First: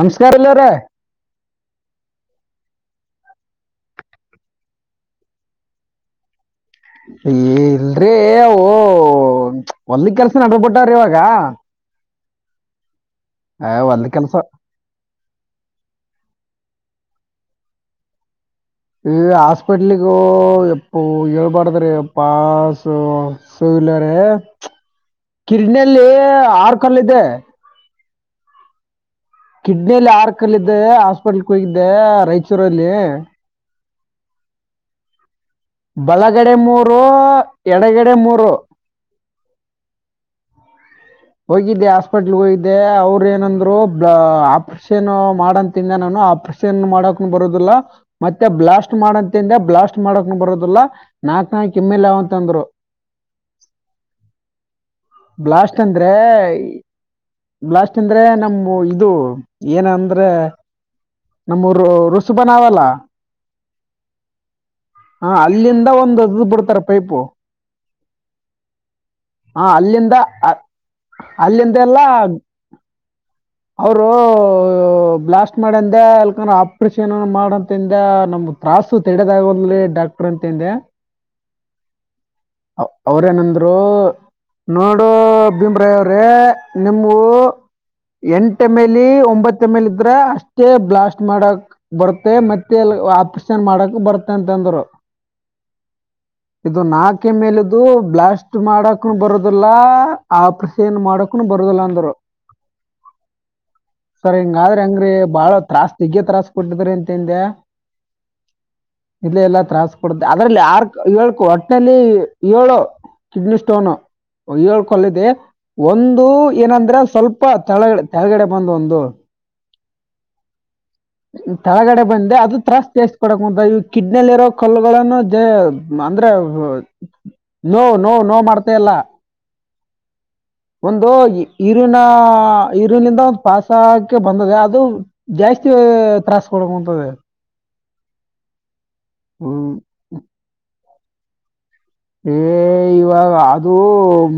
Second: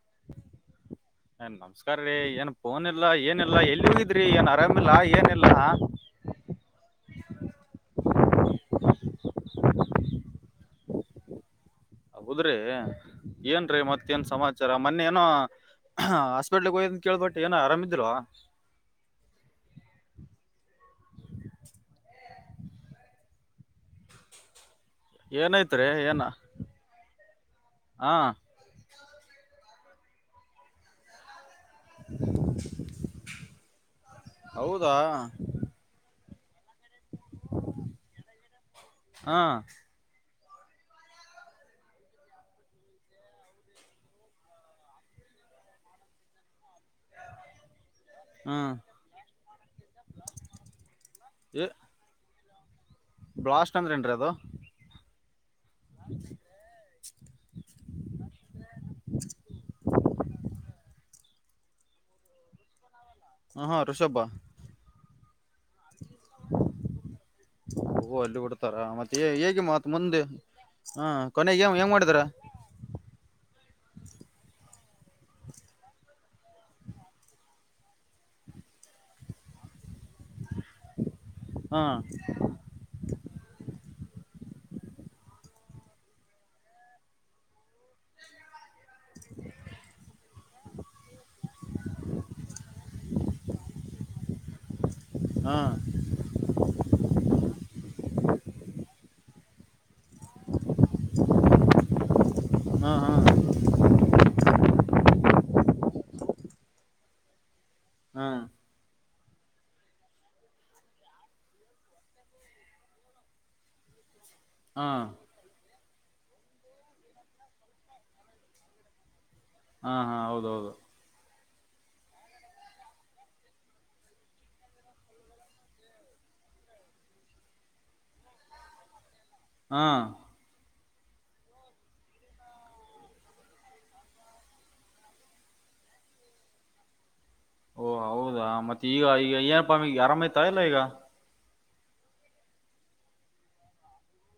ನಮಸ್ಕಾರ ಇಲ್ಲವ್ರೆ [inaudible] ನಮಸ್ಕಾರ ರೀ ಏನ್ ಫೋನಿಲ್ಲಾ ಏನಿಲ್ಲಾ ಎಲ್ಲಿ ಹೋಗಿದ್ರಿ ಏನ್ ಆರಾಮಿಲ್ಲಾ ಏನಿಲ್ಲ. ಏ ಇಲ್ರಿ ಅವು ಹೊಲ್ದಿ ಕೆಲ್ಸ ನಡ್ದಬಿಟ್ಟಾವ್ರಿ ಇವಾಗ ಹೌದ್ರಿ, ಏ, ಏನ್ರೀ ಹೊಲ್ದ ಮತ್ತೇನ್ ಕೆಲಸ ಸಮಾಚಾರ ಮೊನ್ನೇನೋ ಹಾ ಹಾಸ್ಪಿಟ್ಲ್ಗೆ ಹೋಗಿದ್ ಅಂತ ಕೇಳ್ಪಟ್ಟೆ ಏನ ಆರಾಮಿದ್ದಿಲ್ವ ಏ ಹಾಸ್ಪಿಟ್ಲಿಗೂ ಎಪ್ಪೋ ಹೇಳ್ಬಾರ್ದ್ರಿ ಅಪ್ಪ ಸೊ ರೇ ಏನೈತ್ರಿ ಕಿಡ್ನಿಯಲ್ಲಿ ಏನ ಆರ್ ಕಲ್ಲ ಇದೆ. ಹಾ. ಕಿಡ್ನಿಲ್ಲಿ ಆರ್ಕಲ್ಲಿದ್ದೆ ಹಾಸ್ಪಿಟಲ್ಕ್ ಹೋಗಿದ್ದೆ ರಾಯಚೂರಲ್ಲಿ. ಹೌದಾ ಬಲಗಡೆ ಮೂರು ಎಡಗಡೆ ಮೂರು. ಹಾ. ಹೋಗಿದ್ದೆ ಹಾಸ್ಪಿಟ್ಲ್ ಹೋಗಿದ್ದೆ ಅವರು ಏನಂದ್ರು ಆಪ್ರೇಷನ್ ಮಾಡನ್ ತಿಂದ ನಾನು ಆಪ್ರೇಷನ್ ಮಾಡಕೂ ಬರೋದಿಲ್ಲ ಮತ್ತೆ ಹ್ಮ್ ಬ್ಲಾಸ್ಟ್ ಮಾಡಂತಿಂದೆ ಬ್ಲಾಸ್ಟ್ ಮಾಡಾಕೂ ಬರುದಿಲ್ಲಾ ನಾಕ್ ಏ ನಾಲ್ಕು ಎಮ್ಮೇಲ್ ಆವಂತ ಅಂದ್ರು. ಬ್ಲಾಸ್ಟ್ ಅಂದ್ರೇನ್ರೀ ಅದು ಬ್ಲಾಸ್ಟ್ ಅಂದ್ರೆ ಬ್ಲಾಸ್ಟ್ ಅಂದ್ರೆ ನಮ್ ಇದು ಏನಂದ್ರೆ ನಮ್ಮ ರು ರುಸಿಬನಾವಲ್ಲ ಹ ಹಾ ರುಷಬ ಹಾ ಅಲ್ಲಿಂದ ಒಂದ ಬಿಡ್ತಾರೆ ಪೈಪು. ಹೋ ಅಲ್ಲಿ ಬಿಡ್ತಾರ ಮತ್ತೆ ಹೇಗೆ ಮತ್ ಮುಂದೆ ಹಾ ಕೊನೆಗೆ ಏನ್ ಅಲ್ಲಿಂತೆ ಹೆಂಗ್ ಎಲ್ಲ ಮಾಡಿದಾರ ಅವರು ಹ್ಮ ಬ್ಲಾಸ್ಟ್ ಮಾಡಂದ ಅಲ್ಕನ ಆಪ್ರೇಷನ್ ಮಾಡಂತಂದ್ಯಾ ನಮ ತ್ರಾಸು ತೆಡೆದಾಗ್ವಲ್ದ ಲೇ ಡಾಕ್ಟರ್ ಅಂ ತಂದ್ಯಾ ಹಾ ಅ ಅವ್ರೇನಂದ್ರು ನೋಡು ಬಿಮ್ರಾಯವ್ರೆ ನಿಮ್ವು ಎಂಟ ಎಮ್ಮೇಲಿ ಒಂಬತ್ತ ಎಮ್ಮೇಲಿ ಇದ್ರೆ ಅಷ್ಟೇ ಬ್ಲಾಸ್ಟ್ ಮಾಡಕ್ ಬರುತ್ತೆ ಮತ್ತೆಲ್ಲ ಆಪರೇಷನ್ ಮಾಡಕ್ ಬರ್ತಂತಂದ್ರು. ಹಾ ಇದು ನಾಕ್ ಎಮ್ಮೇಲದು ಬ್ಲಾಸ್ ಷ್ಟ್ ಮಾಡಕ್ನು ಬರುದಿಲ್ಲ ಆಪ್ರೇಷನ್ ಮಾಡಕ್ನು ಬರುದಿಲ್ಲ ಅಂದ್ರು. ಹಾ ಹಾ ಹಾ ಸರ ಹಿಂಗಾದ್ರ ಹೆಂಗ್ರೀ ಬಾಳ ತ್ರಾಸ್ ಜಗ್ಗೆ ತ್ರಾಸ ಕೊಟ್ಟಿದ್ರೀ ಅಂತಂದ್ಯಾ ಹ್ಮ. ಇಲ್ಲ ಎಲ್ಲಾ ತ್ರಾಸ್ ಕೊಡ್ದೆ ಅದ್ರಲ್ಲಿ ಆರ್ ಏಳ್ಕು ಒಟ್ಟನಲ್ಲಿ ಏಳು ಕಿಡ್ನಿ ಸ್ಟೋನ್ ಒ ಕೊಲ್ಲಿದೆ ಒಂದು ಏನಂದ್ರ ಸ್ವಲ್ಪ ತಳ ತಳಗಡೆ ಬಂದು ಒಂದು ಹಾ ಹಾ ಹೌದೌದು ತಳಗಡೆ ಬಂದೆ ಅದು ತ್ರಾಸ್ ಜಾಸ್ತಿ ಕೊಡಕ್ ಕುಂತ ಈ ಕಿಡ್ನಿಯಲ್ಲಿ ಇರೋ ಕಲ್ಲುಗಳನ್ನು ಅಂದ್ರೆ ನೋವ್ ನೋವ್ ನೋವ ಮಾಡ್ತಾ ಇಲ್ಲ ಹಾ. ಒಂದು ಯ್ಯೂರಿನ ಯ್ಯೂರಿನಿಂದ ಒಂದು ಪಾಸಕ್ಕೆ ಬಂದಿದೆ ಅದು ಜಾಸ್ ತ್ರಾಸ ಕೊಡಂತದೆ ಓ ಹೌದಾ ಮತ್ತೆ ಈಗ ಈಗ ಹ್ಮ್. ಏನಪ್ಪ ಆರಾಮೈ್ತಾ ಇಲ್ಲ ಈಗ. ಏ ಇವಾಗ ಅದು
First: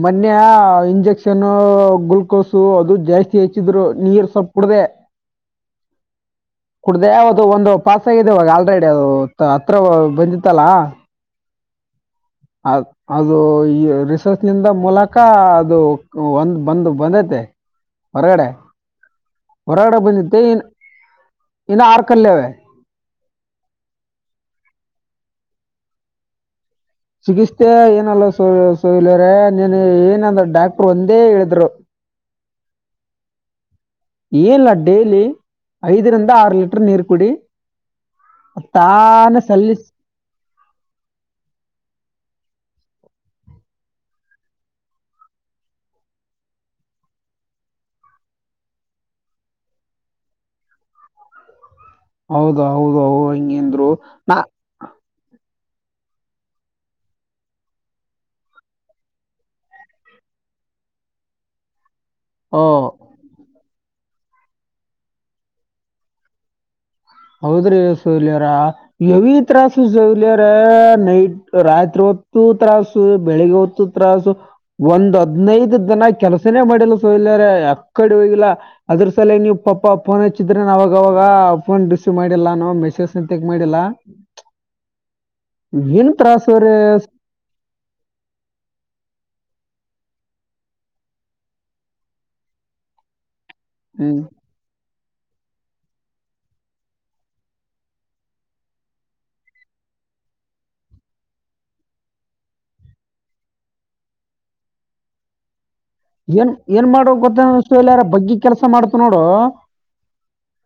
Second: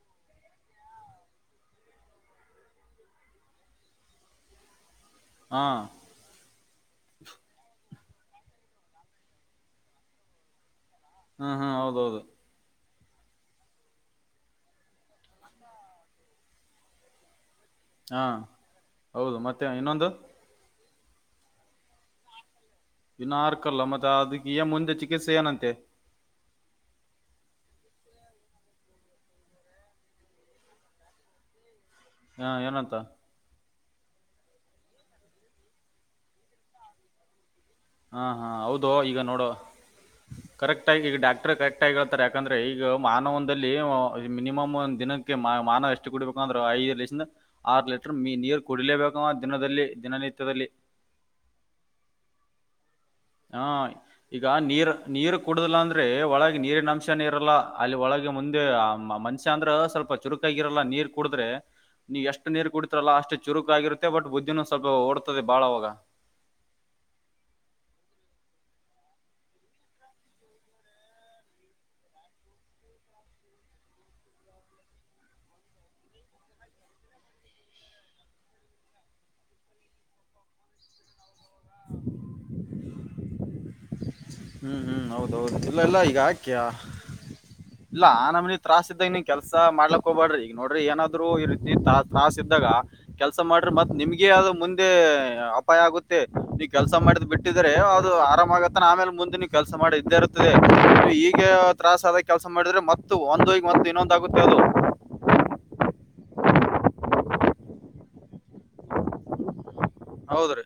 ಮೊನ್ನೆ ಇಂಜೆಕ್ಷನ್ ಗ್ಲುೂಕೋಸು ಅದು ಜಾಸ್ತಿ ಹೆಚ್ಚಿದ್ರು ನೀರ್ ಸೊಪ್ಪ್ ಕುಡ್ದೆ ಹಾ. ಕುಡ್ದ್ಯಾ ಅದು ಒಂದು ಪಾಸ್ ಆಗಿದೆ ಇವಾಗ ಆಲ್ರೆಡಿ ಅದು ಹತ್ರ ಬಂದಿತ್ತಲ್ಲ ಹಾ ಹಾ ಹೌದೌದು ಅ ಅದು ಈ ರಿಸರ್ಚ್ ನಿಂದ ಮೂಲಕ ಅದು ಒಂದು ಬಂದು ಬಂದೈತೆ. ಹಾ ಹೊರಗಡೆ ಹೌದು ಮತ್ತೆ ಹೊರಗಡೆ ಇನ್ನೊಂದು ಬಂದಿತ್ತೇನ್ ಆರ್ ಕಲ್ಲೇ ಇನ್ನ ಆರ್ಕಲ್ಲ ಮತ್ತೆ ಅದಕ್ಕೆ ಏ ಮುಂದೆ ಚಿಕಿತ್ಸೆ ಏನಂತೆ. ಚಿಕಿತ್ಸೆ ಏನಲ್ಲ ಸ ಸಲ್ಯರ ನೀನ್ ಏನಂದ್ರ ಡಾಕ್ಟ್ರ ಒಂದೇ ಹೇಳಿದ್ರು. ಹಾ ಏನಂತ ಇಲ್ಲ ಡೈಲಿ ಐದರಿಂದ ಆರ್ ಲೀಟರ್ ನೀರು ಕುಡಿ. ಹಾ ಹಾ ತಾನೆ ಸಲ್ಲಿಸ್ ಕರೆಕ್ಟ್ ಆಗಿ ಈಗ ಡಾಕ್ಟರೆ ಕರೆಕ್ಟ್ ಆಗಿ ಹೇಳ್ತಾರೆ ಯಾಕಂದ್ರೆ ಈಗ ಮಾನವನ್ದಲ್ಲಿ ಮಿನಿಮಮ್ ಒಂದ್ ದಿನಕ್ಕೆ ಮಾ ಮಾನವ ಎಷ್ಟು ಕುಡಿಬೇಕು ಅಂದ್ರ ಐದು ಲಿಸಿಂದ ಆರು ಲೀಟರ್ ಮಿ ನೀರು ಕುಡಿಲೇಬೇಕವ ದಿನದಲ್ಲಿ ದಿನನಿತ್ಯದಲ್ [inaudible] ಹೌದ ಹಾ ಈಗ ನೀರ್ ನೀರು ಕುಡುದಿಲ್ಲ ಅಂದ್ರೆ ಒಳಗೆ ನೀರಿನ ಅಂಶನ ಇರಲ್ಲ ಅಲ್ಲಿ ಒಳಗೆ ಮುಂದೆ ಮನುಷ್ಯ ಅಂದ್ರ ಸ್ವಲ್ಪ ಚುರುಕ ಆಗಿರಲ್ಲ ನೀರ್ ಕುಡಿದ್ರೆ ನೀವು ಎಷ್ಟು ಓ ನೀರ್ ಕುಡತಿರಲ್ಲ ಅಷ್ಟೇ ಚುರುಕ ಆಗಿರು ತ್ತೆ ಬಟ್ ಬುದ್ಧಿನು ಸ್ವಲ್ಪ ಓಡ್ತದೆ ಬಾಳ ಅವಾಗ. ಹೌದ್ರಿ ಸೌಲ್ಯರ ನೈಟ್ ತ್ರಾಸು ಸೌಲ್ಯರ ನೈಟ್ ರಾತ್ರಿ ತ್ತು ತ್ರಾಸು ಬೆಳಿಗ್ಗೆ ಹೊತ್ತು ತ್ರಾಸು ಒಂದ್ ಹದ್ನೈದು ದಿನ ಕೆಲ್ಸನೇ ಮಾಡಿಲ್ಲ ಸ್ ಯ ಕಡೆ ಹೋಗಿಲ್ಲ ಅದ್ರ ಸಲವಗ್ ನೀವ್ ಪಾಪ ಫೋನ್ ಹಚ್ಚಿದ್ರೇನ್ ಅವಾಗವಾಗ ಫೋನ್ ಬಿಸ್ ಮಾಡಿಲ್ಲ ನಾ ಮೆಸೇಸೆಂತಕ್ ಮಾಡಿಲ್ಲ. ಹ್ಮ್ ಹ್ಮ್ ಹೌದೌದು ಇಲ್ಲ ಎಲ್ಲ ಏನ್ ಈಗ ತ್ರಾಸು ಆಕ್ಯಾ ರೀ ಇಲ್ಲ ಆ ನಮನಿ ತ್ರಾಸ್ ಇದ್ದಾಗ್ ನೀ ಕೆಲ್ ಸ ಮಾಡ್ಲಕ್ ಹೋಗಬೇಡ್ರಿ ಈಗ ನೋಡ್ರಿ ಏನಾದ್ರು ಈ ರೀತಿ ತ್ರಾಸ ಇದ್ದಾಗ ಕೆಲ್ ಸ ಮಾಡ್ರಿ ಮತ್ ಹ್ಮ್ ನಿಮ್ಗೆ ಆದು ಮುಂದೆ ಅಪಾಯ ಆಗುತ್ತೆ ನೀವ್ ಕೆಲ್ಸ ಮಾಡಿದ್ ಬಿಟ್ಟಿದ್ರೆ ಅದು ಆರಾಮ ಆಗತ್ತನ ಆಮೇಲೆ ಮುಂದ್ ತ್ತೆ ನೀವು ಕೆಲಸ ಮಾಡ್ ಇದ್ದೇ ಇರುತ್ತದೆ ಅದ್ ಈಗ ತ್ರಾಸದಾಗ್ ಕೆಲ್ಸ ಮಾಡಿದ್ರೆ ಮತ್ತು ಒಂದೋಗ್ ಮತ್ತ್ ಇನ್ನೊಂದಾಗು [inaudible] ಏನ್ ಏನ್ ಮಾಡೋ ಗೊತ್ತಂಗಿಸ್ಲಾರ ಬಗ್ಗಿ ಕೆಲ್ಸ ಮಾಡ್ತ್ ನೋಡು ಹೌದ್ರೀ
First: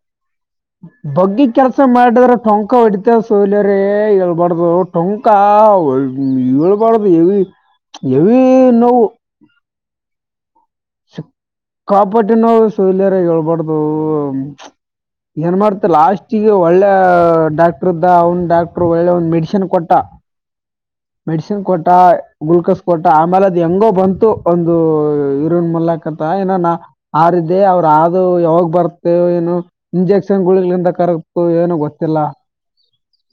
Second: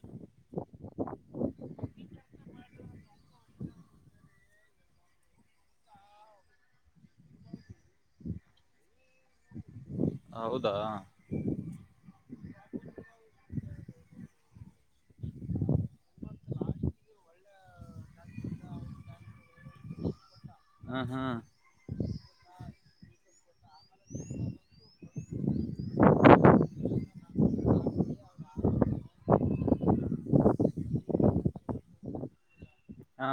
ಬಗ್ಗಿ ಕೆಲ್ಸ ಮಾಡಿದ್ರೆ ಟೊಂಕ ಹೊಡಿತ ಸೌಲ್ಯರೆ ಹೇಳ್ಬಾರ್ದು ಟೊಂಕ ಏಳ್ಬಾರ್ದು ಹೇವಿ ಹೆವಿ ನೋವು. ಹೌದಾ ನೋವ್ ಸೌಲ್ಯಾರೇ ಹೇಳ್ಬಾರ್ದು ಏನ್ ಮಾಡ್ತ ಲಾಸ್ಟಿಗೆ ಒಳ್ಳೆ ಡಾಕ್ಟ್ರ್ ಇದ್ದ ಅವ್ನ್ ಡಾಕ್ಟ್ರ ಒಳ್ಳೆ ಮೆಡಿಶನ್ ಕೊಟ್ಟ. ಹ್ಮ್ ಹ್ಮ್ ಮೆಡಿಸಿನ್ ಕೊಟ್ಟ ಗುಲ್ಕಸ್ ಕೊಟ್ಟ ಆಮೇಲೆ ಅದು ಹೆಂಗೋ ಬಂತು ಒಂದು ಇ ಲಕತ್ತ ಇನ್ನೇನೋ ಆರಿದ್ದೆ ಅವ್ರ ಅಗೆ ಯಾವಾಗ್ ಬರ್ತೇ ಏನು ಇಂಜೆಕ್ಷನ್ ಗಳಿಂದ ಕರುಗ್ತು ಏನು ಗೊತ್ತಿಲ್ಲ. ಹಾ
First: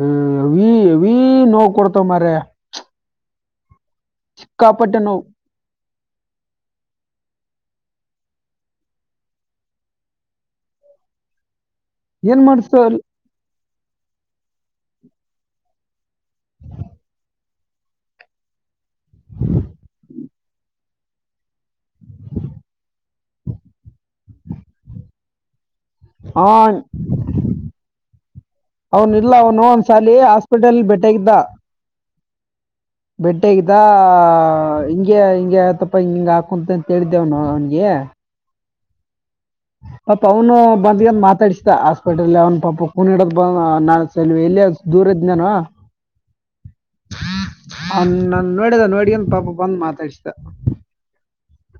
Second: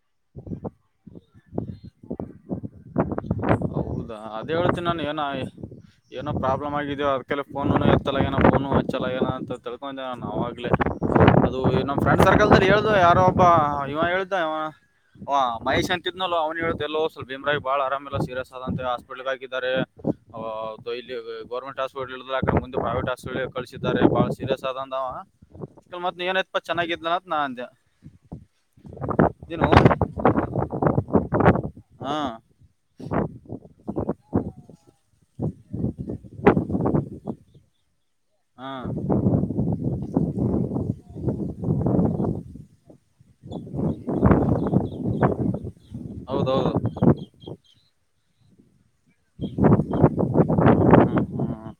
ಹ್ಮ್ ಹೆವಿ ಹೆವಿ ನೋವ್ ಕೊಡ್ತ ಮಾರಯ. ಹೌದಾ ಅದೇ ಹೇಳ್ತೀನಿ ನಾನು ಏನ ಏನೋ ಪ್ರಾಬ್ಲಮ್ ಆಗಿದೆಯೋ ಅದಕ್ಕೆಲ್ಲ ಫೋನು ಮಾಡ್ ಹತ್ತಲಗೇನೋ ಫೋನು ಹಚ್ಚಲಗನ ಅಂತ ತಿಳ್ಕೊಂಡೇ ನಾನ್ ಅವಾಗ್ಲೇ. ಅದು ನಮ್ಮ್ ಫ್ರೆಂಡ್ ಏನ್ ಸರ್ಕಲ್ ದಲ್ಲಿ ಹೇಳುದು ಮಾಡ್ಸಲ್ ಯಾರೋ ಒಬ್ಬ ಇವ ಹೇಳ್ತಾ ಇವ ಹಾ ಮಹೇಶ್ ಅಂತಿದ್ನಲ್ಲೋ ಅವ್ನು ಹೇಳದ್ ಎಲ್ಲೋ ಸ್ವಲ್ ಭೀಮ್ರಾಗಿ ಬಾಳ ಆರಾಮ್ ಇಲ್ಲ ಸೀರಿಯಸ್ ಆದಂದ್ರೆ ಹಾಸ್ಪಿಟ್ಲ್ ದಾಗಿದ್ದಾರೆ ಹ ಡೈಲಿ ಗೌರ್ಮೆಂಟ್ ಹಾಸ್ಪಿಟ್ಲ್ ಇಳ್ದಾಕ್ ಮುಂದೆ ಪ್ರೈವೇಟ್ ಹಾಸ್ಪೆಟ್ಲ್ ಕಳ್ಸಿದ್ದಾರೆ ಬಾಳ ಸೀರಿಯಸ್ ಅದಂದ ಅವ ಮತ್ ಏನಾಯಿತ್ ಪ ಚೆನ್ನಾಗಿದ್ನಲತ್ ನಾ ಅಂದೆ. ಅವ್ನು ಇಲ್ಲ ಅವ್ನು ನೀನು ಒಂದ್ ಸಾಲಿ ಹಾಸ್ಪಿಟಲ್ ಭೇಟ್ಯಾಗಿದ್ದ. ಹ ಬೆಟ್ಟೆ ಆಗಿದ್ದ ಹಿಂಗೆ ಹಿಂಗ ಆತಪ್ಪ ಹಿಂಗ್ ಹಾಕಂತ ಅಂತ ಹೇಳಿದ್ದೆವನು ಅವನ್ಗೆ ಹಾಂ ಪಾಪ ಅವ್ನು ಬಂದ್ಯಿನ್ ಮಾತಾಡುಸ್ದ ಆಸ್ಪೆಟಲ್ ಅವ್ನ್ ಪಾಪ ಕುಣಿಯೇಡದ್ ಬಂದ್ [unintelligible] ಇದ್ನೇನ ಹೌದೌದು. ಅವ್ನ್ ನನ್ ನೋಡಿದ ನೋಡಿಯೇನ್ ಪಾಪ ಬಂದ್ ಮಾತಾಡಿಸಿದ. ಹ್ಮ್ ಹ್ಮ್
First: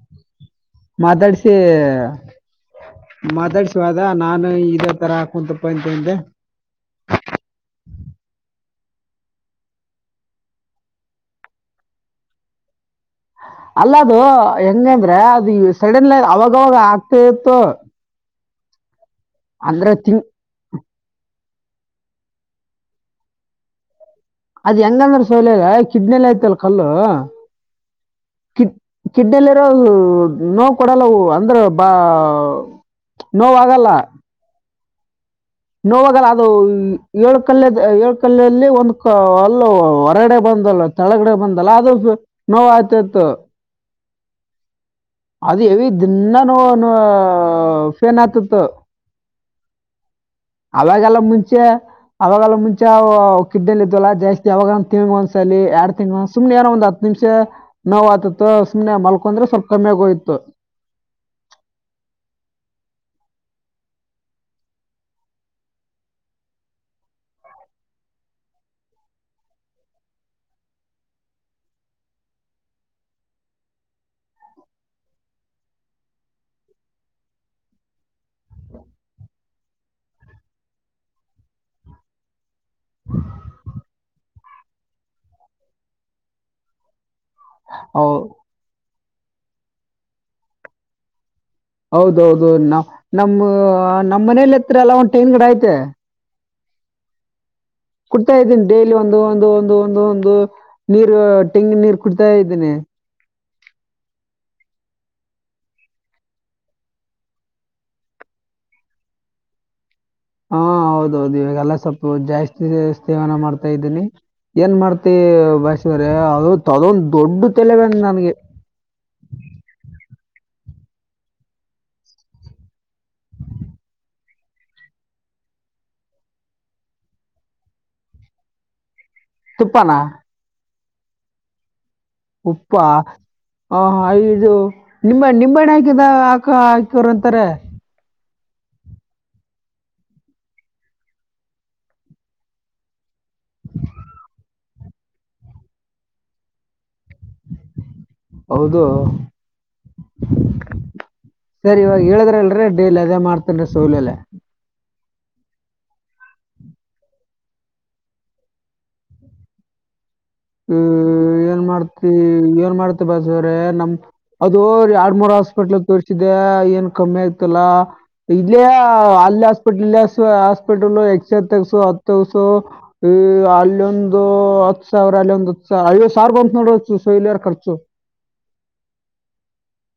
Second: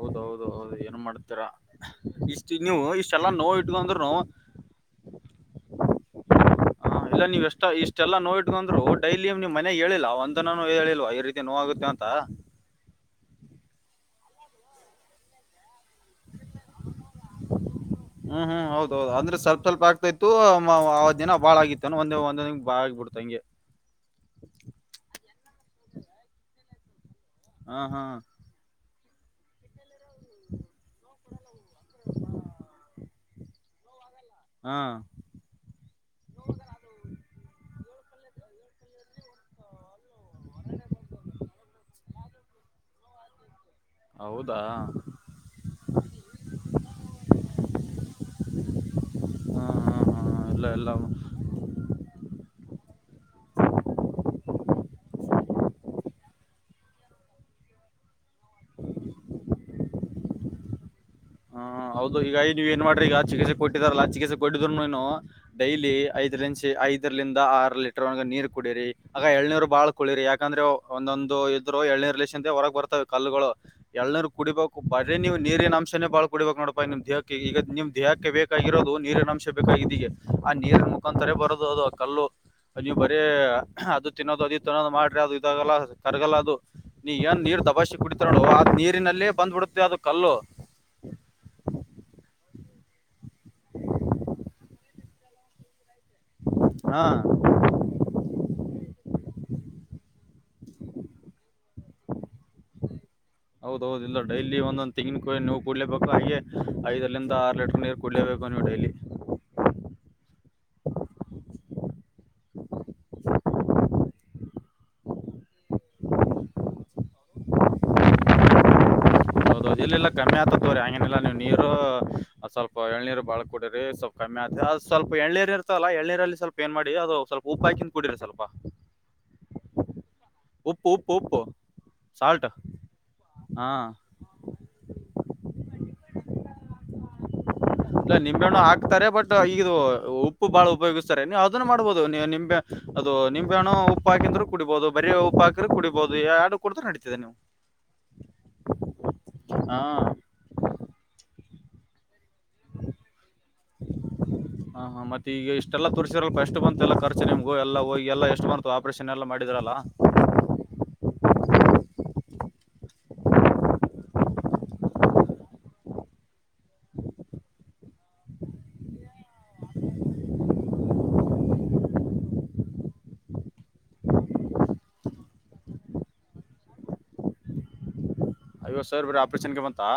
ಹೌದೌದು ಹೌದು ಏನ್ ಮಾಡ್ತೀರಾ ಮಾತಾಡ್ಸಿ ಇಷ್ಟ ನೀವು ಇಷ್ಟೆಲ್ಲಾ ನೋವು ಮಾತಾಡ್ಸ್ ವಾಗ ಇಟ್ಕೊಂಡ್ರುನು ನಾನು ಇದೇ ತರ ಕುಂತಪ್ಪ ಎಂತಂದೆ ಅ ಇಲ್ಲ ನೀವ್ ಎಷ್ಟ ಇಷ್ಟೆಲ್ಲ ನೋವ್ ಇಟ್ಕೊಂಡ್ರು ಡೈಲಿ ನೀವ್ ಮನೆಗೇಳಿಲ್ಲ ಒಂದಿನಾನೂ ಹೇಳಿಲ್ವಾ ಈ ರೀತಿ ನೋವ್ ಆಗುತ್ತ ಅಂತ ಅಲ್ಲಾದು ಹೆಂಗಂದ್ರೆ ಅದು ಸಡನ್ಲಿ ಅವಾಗವಾಗ ಆಗ್ತಾ ಇತ್ತು. ಹ್ಮ್ ಹ್ಮ್ ಹೌದೌದು ಅಂದ್ರೆ ಸ್ವಲ್ಪ್ ಸ್ವಲ್ಪ ಅಂದ್ರೆ ತಿಂಗ್ ಆಗ್ತಾಯಿತ್ತು ಮ್ ಆ ಆ ದಿನ ಭಾಳ ಆಗಿತ್ತೇನು ಒಂದೇ ಒಂದ ಭಾಳ ಆಗಿಬಿಡ್ತ್ ಹಂಗೆ ಅದ್ ಹೆಂಗಂದ್ರ ಸೌಲಲ್ಲ ಕಿಡ್ನಿಲ್ ಐತಲ್ಲ ಕಲ್ಲು ಆ ಹಾಂ ಕಿಡ್ನಿಲ್ ಇರೋ ನೋವು ಕೊಡಲ್ಲ ಅವು ಅಂದ್ರೆ ಬಾ ನೋವಾಗಲ್ಲ. ಹಾಂ ನೋವಾಗಲ್ಲ ಅದು. ಏಳ್ ಕಲ್ ಅದೆ ಏಳ್ ಕಲ್ಲಲ್ಲಿ ಒಂದು ಕ ಅಲ್ಲು ಹೊರಗಡೆ ಬಂದಲ್ಲ ತಳಗಡೆ ಬಂದಲ್ಲ ಅದು ನೋವ್ ಆತಾಯಿತ್ತು. ಹೌದಾ ಅದು ಹೆವಿ ದಿನ್ನ ನೋವ ನೋ ಫೇನ್ ಆತಿತ್ತು. ಹ್ಮ್ ಹ್ಮ್ ಅಲಾಗಲ್ಲ ಮುಂಚೆ ಅವಾಗಲ್ಲ ಮುಂಚೆ ಅವ ಕಿಡ್ನಿಲ್ ಇದ್ವಲ್ಲ ಜಾಸ್ತಿ ಯಾವಾಗನ ತ್ರಿ ಮಂತ್ಸಲ್ಲಿ ಎರಡ್ ತಿಂಗ್ ಸುಮ್ನೆ ಏನೋ ಒಂದ್ ಹತ್ ನಿಮಿಷ ನೋವು ಆತತ್ತು ಸುಮ್ನೆ ಮಲ್ಕೊಂದ್ರೆ ಸ್ವಲ್ಪ್ ಕಮ್ಮಿಗೋಯ್ತು. ಹ್ಮ್ ಅ ಹೌದು ಈಗ ಇದೀವಿ ನೋಡ್ರೀಗ ಚಿಕಿತ್ಸೆ ಕೊಟ್ಟಿದಾರಲ್ಲಾ ಚಿಕಿತ್ಸೆ ಕೊಟ್ಟಿದ್ರುನು ಡೈಲಿ ಐದ್ ನಿಂಷಿ ಐದರ್ಲಿಂದ ಆರು ಲೀಟರ್ ಒಗೆ ನೀರ್ ಕುಡೀರಿ ಆಗ ಎಳ್ನೀರು ಬಾಳ್ ಕುಡಿರಿ ಯಾಕಂದ್ರೆ ಒಂದೊಂದು ಇದ್ರು ಎಳ್ನೀರ್ ಲೀಶಾಂತೆ ಹೊರಗ್ ಬರ್ತವೆ ಕಲ್ಲುಗಳು, ಎಳ್ನೀರ್ ಕುಡಿಬೇಕು ಬರೀ ನೀವು ನೀರಿನ ಅಂಶನೆ ಬಾಳ್ ಕುಡಿಬೇಕು ನೋಡಪಾ ನಿಮ್ ದೇಹಕ್ಕೆ ಈಗ ನಿಮ್ ದೇಹಕ್ಕೆ ಬೇಕಾಗಿರೋದು ನೀರಿನ ಅಂಶ ಬೇಕಿದ್ದೀಗ ಆ ನೀರ್ ಮುಖಾಂತರ ಬರೋದದು ಕಲ್ಲು. ಅ ನೀವು ಬರೇ ಅದು ತಿನ್ನೋದು ಅದ ತಿನ್ನೋದು ಮಾಡ್ರಿ ಅದು ಇದಾಗಲ್ಲ ಕರಗಲ್ಲ ಅದು ನೀ ಏನ್ ನೀರ್ ದಬಾಶಿ ಹೌ ಕುಡಿತ ನೋಡು ಅದ್ ನೀರಿನಲ್ಲೇ ಬಂದ್ಬಿಡುತ್ತೆ ಅದು ಕಲ್ಲು. ಹೌದೌದು ನ ನಮ್ಮೂ ನಮ್ ಮನೇಲಿತ್ರ ಎಲ್ಲ ಒಂದ್ ತೆಂಗಿನ್ ಗಿಡ ಐತೆ. ಹಾಂ ಕುಡ್ತಾ ಇದ್ದೀನಿ ಡೈಲಿ ಒಂದು ಒಂದು ಒಂದು ಒಂದು ಒಂದು ನೀರು ತೆಂಗಿನ್ ನೀರ್ ಕುಡ್ತಾ ಇದ್ದೀನಿ. ಹೌದೌದು ಇಲ್ಲ ಡೈಲಿ ಒಂದೊಂದ್ ತೆಂಗಿನ್ಕಾಯ್ ನೀವು ಕುಡ್ಲೇಬೇಕು ಹಾಗೆ ಐದಲಿಂದ ಆರ್ ಲೀಟ್ರ್ ನೀರ್ ಕುಡ್ಲೇಬೇಕ್ ಪಾನು ಡೈಲಿ ಹಾಂ ಹೌದೌದು ಇವಾಗೆಲ್ಲ ಸ್ವಲ್ಪು ಜಾಸ್ತಿ ಜಾಸ್ತ್ ಸೇವನೆ ಮಾಡ್ತಾ ಇದ್ದೀನಿ ಏನ್ ಮಾಡ್ತಿ ಭಾಷಿ ಅವ್ರೆ ಅದು ಅದೊಂದ್ ದೊಡ್ಡು ತಲೆಬೇನ್ ನನ್ಗೆ. [inaudible] ಹೌದೌದು ಇಲ್ಲಿಲ್ಲ ಕಮ್ಮಿ ಆಗ್ತತ್ತು ರೀ ಹಾಗೇನಿಲ್ಲಾ ನೀವ್ ನೀರು ಅ ಸ್ವಲ್ಪ ಎಳ್ನೀರು ಬಾಳ ಕುಡಿರಿ ಸ್ವಲ್ಪ್ ಕಮ್ಮಿ ಆತ್ ಅದು ಸ್ವಲ್ಪ ಎಳ್ಳನೀರು ಇರ್ತಲ್ಲ ಎಳ್ಳನೀರಲ್ಲಿ ಸ್ವಲ್ಪ ಏನ್ ಮಾಡಿ ಅದು ಸ್ವಲ್ಪ ಉಪ್ಪಾಕಿಂದು ಕುಡಿರಿ ಸ್ವಲ್ಪ. ತುಪ್ಪಾನ? ಉಪ್ಪು ಉಪ್ಪು ಉಪ್ಪು ಸಾಲ್ಟ್ ಉಪ್ಪಾ ಹಾ. ಹಾಂ ಹೈ ಇದು ನಿಂಬೇಣ್ ನಿಂಬೇಣ್ ಹಾಕಿದ ಹಾಕ ಹಾಕ್ಯರ್ ಅಂತಾರೆ ಇಲ್ಲ ನಿಂಬೇಣ್ಣು ಹಾಕ್ತಾರೆ ಬಟ್ ಈಗದು ಉಪ್ಪು ಬಹಳ ಉಪಯೋಗಿಸ್ತಾರೆ ನೀವು ಅದುನ್ನ ಮಾಡ್ಬೋದು ನಿಂಬೆ ಅದು ದು ನಿಂಬೇಣ್ಣು ಉಪ್ ಹಾಕಿದ್ರು ಕುಡಿಬೋದು ಬರೀ ಉಪ್ ಹಾಕಿದ್ರೆ ಕುಡಿಬೋದು ಯಾವ್ದು ಕುಡುದ್ರು ನಡೀತದೆ ನಿಮ್ ಹೌದು ಸರಿ ಇವಾಗ ಹೇಳದೆ ರಿ- ಡೇಲಿ ಅದೇ ಮಾಡ್ತೇನ್ ಸೌಲ್ಲ್. ಹಾಂ ಮತ್ತುಈಗ ಇಷ್ಟೆಲ್ಲ ತೋರಿಸಿರಲ್. ಅಷ್ಟು ಬಂತೆುಲ್ಲ ಖರ್ಚು ನಿಮಗೂ ಎಲ್ಲ ಹೋಗಿ ಎಲ್ಲ ಎಷ್ಟು ಬಂತು ಆಪ್ರೇಷನ್ ಎಲ್ಲ ಮಾಡಿದ್ರಲ್ಲ. ಹ್ಮ್ ಏನ್ ಮಾಡ್ತಿ ಏನ್ ಮಾಡ್ತಿ ಬಸವ್ರ ನಮ್ ಅದು ಎರಡ್ ಮೂರ್ ಹಾಸ್ಪಿಟ್ಲ್ ತೋರ್ರಿಸಿದ್ದೆ. ಏನ್ ಕಮ್ಮಿ ಆಯತಲ್ಲ ಇಲ್ಲಿ ಅಲ್ಲಿ ಹಸ್ಪಿಟ್ಲ್ -ಇ ಹಸ್ಪಿಟಲ್ ಎಕ್ಸ್ ಸ -ಹತ್ತುಸೋ ಈ ಅಲ್ಲೋಂದು ಹತ್ತು ಸಾವಿರ ಅ -ಒಂದ ಐವತ್ತು ಸಾವಿರ- ಬ -ನೋಡು ಸಲ್ರ್ ಖರ್ಚು ಐವತ್ತು ಸಾವಿರ ಬರೀ ಆಪರೇಷನ್ಗೆ ಬಂತಾ.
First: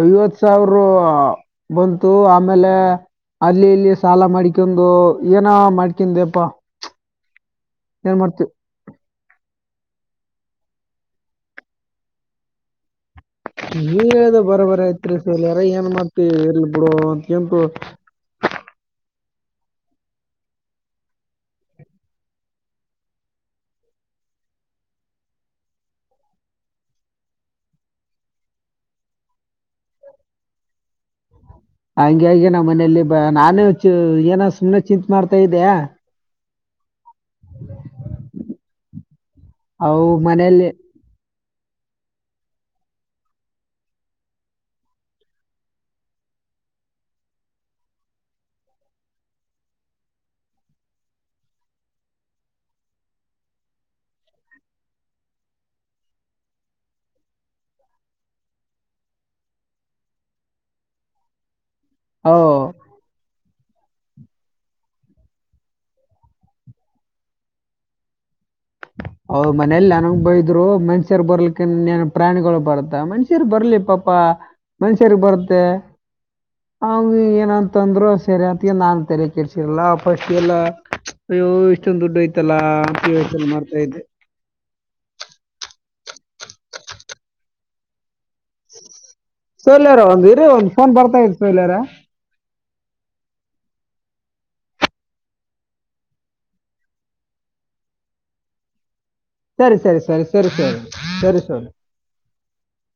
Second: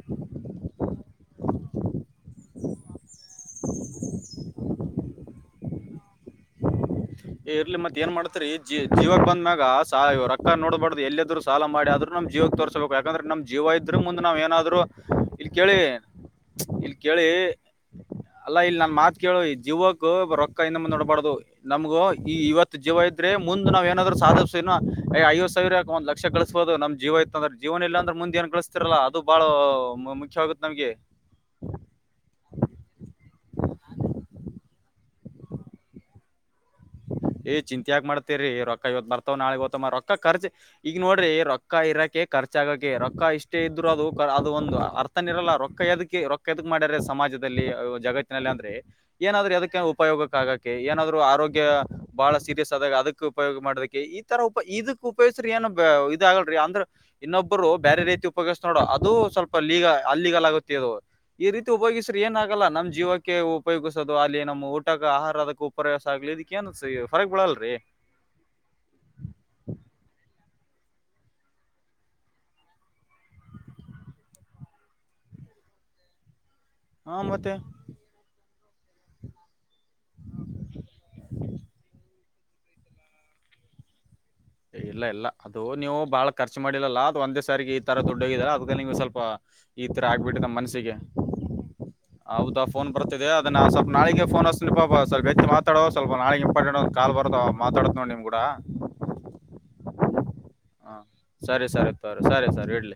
ಐವತ್ ಸಾವಿರ ಬಂತು ಆಮೇಲೆ ಅಲ್ಲಿ ಇಲ್ಲಿ ಸಾಲ ಮಾಡಿ. ಅಕಂದು ಏನ ಮಾಡ್ಕನ ದೆಪ್ಪಾ. ಇರ್ಲಿ ಮತ್ ಏನ್ ಮಾಡ್ತರಿ -ಜ -ಜೀವಕ್ ಬಂದ್ಮ್ಯಾಗ ಸವು ರಕ್ಕ ನೋಡ್ಬಾರ್ದು ಎಲ್ಲದ್ರು ಸಾಲ ಮಾಡಿದ್ರೂ ನಮ ಜೀವ ತೋರಾಸ್ಕೋಬೇಕು ಯಾಕಂದ್ರೆ ನಮ ಜೀವ ಇದ್ರ ನೀವ್ ಮುಂದೆ ನಾವ್ ಹೇಳ್ದ ಏನಾದ್ರು ಬರೋಬರ ಐತ್ರಿ ಇಲ್ ಸೋಲ್ಯಾರ ಕೇಳಿ ಏನ್ ಮಾಡ್ತಿ ಇರ್ಲಿ ಬಿಡು ಇಲ್ ಕೇಳಿ. ಅಂತಕಂತು ಅಲ್ಲಾ ಇಲ್ಲಿ ನಾನ್ ಮಾತ್ ಕೇಳು ಜೀವಕ್ ರೊಕ್ಕ ಇನ್ನು ಮುಂದ ನಡ್ಬಾರ್ದು ನಮ್ಗು. ಈ -ಇವತ್ ಜೀವ ಇದ್ರೆ ಮು ನಾವ್ ಏನಾದ್ರು ಸಾಧ್ಸ ಐವತ್ತು ಸಾವಿರ ಒಂದ್ ಲಕ್ಷ ಕಳಿಸ್ಬೋದು ನಮ್ ಜೀವ. ಯ್ತ- ಅಂದ್ರೆ ಜೀವನ ಎಲ್ಲ ಅಂದ್ರ ಮುಂದೆ ಏನ್ ಕಳಿಸ್ತಿರಲ್ಲ ಅದು ಬಾಳ ಮುಖ್ಯವಗುತ್ತೆ ನಮ್ಗೆ ಹಂಗೆ ನಮ್ಮ ಮನೆಯಲ್ಲಿ -ಬ ನಾನು ಏನ ಸುಮ್ನೆ ಚಿತ್ ಮಾಡ್ತಾ ಇದಯ ಏ್ -ಚಿಂತೆ ಯಾಗಗ್ ಮಾಡ್ತೇರಿೀ ರೊಕ್ಕ ಇವತ್ ಮರ್ತವ ನಾಳಗ್ ದ್ವ ಅವು ರೊಕ್ಕ ಖರ್ಚ ಮನೆಯಲ್ಲಿ ಈಗ ನೋಡ್ರಿ ರೊಕ್ಕ ರೊಕ್ಕ ಇರಕ್ಕೆೆ ಖರ್ಚಾಗಕೆ ರೊಕ್ಕ ಇಷ್ಟೇ ಇದ್ರು ಅದು ಅದು ಒಂದು ಅರ್ಥನ ಇರಲ್ಲ ರೊಕ್ಕ ಎದಕ್ಕೆ ರೊಕ್ಕ ಎದ ಮಾಡ್ಯರೆ ಸಮಾಜದಲ್ಲಿ ಜಗತ್ತಿನಲ್ಲಿ ಅಂದ್ರೆ ಏನಾದ್ರೂ ಅದಕ್ಕೆ ಉಪಯೋಗಕ್ಕೆ ಆಗಕ್ಕೆ ಏನಾದ್ರು ಆರೋಗ್ಯ. ಬಹಳ ಸೀರಿಯಸ್ ಆದಾಗ ಅದಕ್ ಉಪಯೋಗ ಮಾಡದಕ್ಕೆ ಈ ತರ ಉಪ ಇದಕ್ ಉಪಯೋಗ್ಸ್ರ ಏನ್ ಇದಗಲ್ರಿ. ಅಂದ್ರೆ ಇನ್ನೊಬ್ಬರು ಬೇರೆ ರೀತಿ ಉಪಯೋಗ್ತ ನೋಡು ಅದು ಸ್ವಲ್ಪ ಲೀಗ ಅ ಲೀಗಲ್ ಆಗುತ್ತೆ ಅದು. ಇರಿತ್ ಉಪಯೋಗಿಸ್ರ ಓ ಏನಾಗಲ್ಲ ನಮ್ ಜೀವಕ್ಕೆ ಉಪಯೋಗಿಸೋದು ಅಲ್ಲಿ ನಮ್ಮ್ ಊಟಕ್ಕೆ ಆಹಾರ ಅದಕ್ಕ ಉಪಯವಾಸ ಆಗ್ಲಿಕ್ಕೆ. ನ್ಸ -ಫರಾಕ್ ಬಳಲ್ರಿ ಅವ ಮನೇಲಿ ನನಂಗ ಬಯದ್ರು ಮನ್ಷ್ಯರ್ ಬರ್ಲಿಕ್ಕನ್ನ್ ಪ್ರಾಣಿಗಳು ಬರತ್ತ ಮನ್ಷ್ಯರ್ ಬರ್ಲಿ ಪಾಪ. ಪಾ- ಮನ್ಷ್ಯರಿಗೆಗೆ ಬರ್ತೆ ಅವ ಹಾ ಮತ್ತೆ ಏನಂತಂದ್ರು ಸರಿ ಅಂತ. ನಾನು ತೆರೆ -ಕೆ- ಇರ್ಸಿರಲ್ಲ ಫಸ್ಟ್ ಎಲ್ಲ. ಅಯ್ಯೋ ಇಷ್ಟೊಂದು ದುಡ್ಡು ಐ್ತಲ್ಲಾ ಎಲ್ಲ ಮಾಡ್ತಾ ಇದೆ. ಇಲ್ಲ ಇಲ್ಲ ಅದು ನೀವು ಬಾಳ ಖರ್ಚು ಮಾಡಿಲ್ಲಲ್ಲ ಅದು ಒಂದೇ ಸಾರಿಗೆ ಈ ತರ ದುಡ್ಡು. ಔಗ ಅದ ಸ್ವಲ್ಪ ಈ ಸೌಲ್ಯರ ತರ ಒಂದ್ ಆಗ್ಬಿಟ್ಟು ಇರಿ ನಮ್ಮ್ ಒಂದ್ ಫೋನ್ ಮನಸಿಗೆ ಬರ್ತಾ ಇದೆ ಸೌಲ್ಯರ ಹೌದು -ಪ್ ಫೋನ್ ಬರ್ತಿದೆ ಅದನ್ನು ಸ್ವಲ್ಪ ನಾಳೆಗೆ ಫೋನ ಸ್ಲ್ಪ- ಸ್ಲ್ಪ- ಹೆಚ್ಚ ಮಾತಡ ಸ್ವಲ್ ನಾಳೆ ಇಂಪಾರ್ಟೆಂಟ್ ಕಾಲ್ ಬರ್ತಾವೋ -ಮಾ ತಡ ನೋಡಾ ನಿಮ್ಮ್ ಕೂಡ. ಸರಿ- ಸರಿ -ಸರಿ ಸರಿ -ಸನೆ ಹಾ -ಸರಿ -ಸೋನೆ. ಸರಿ ತೋರಿ ಸರಿ ಸರಿ ಇಡ್ಲಿ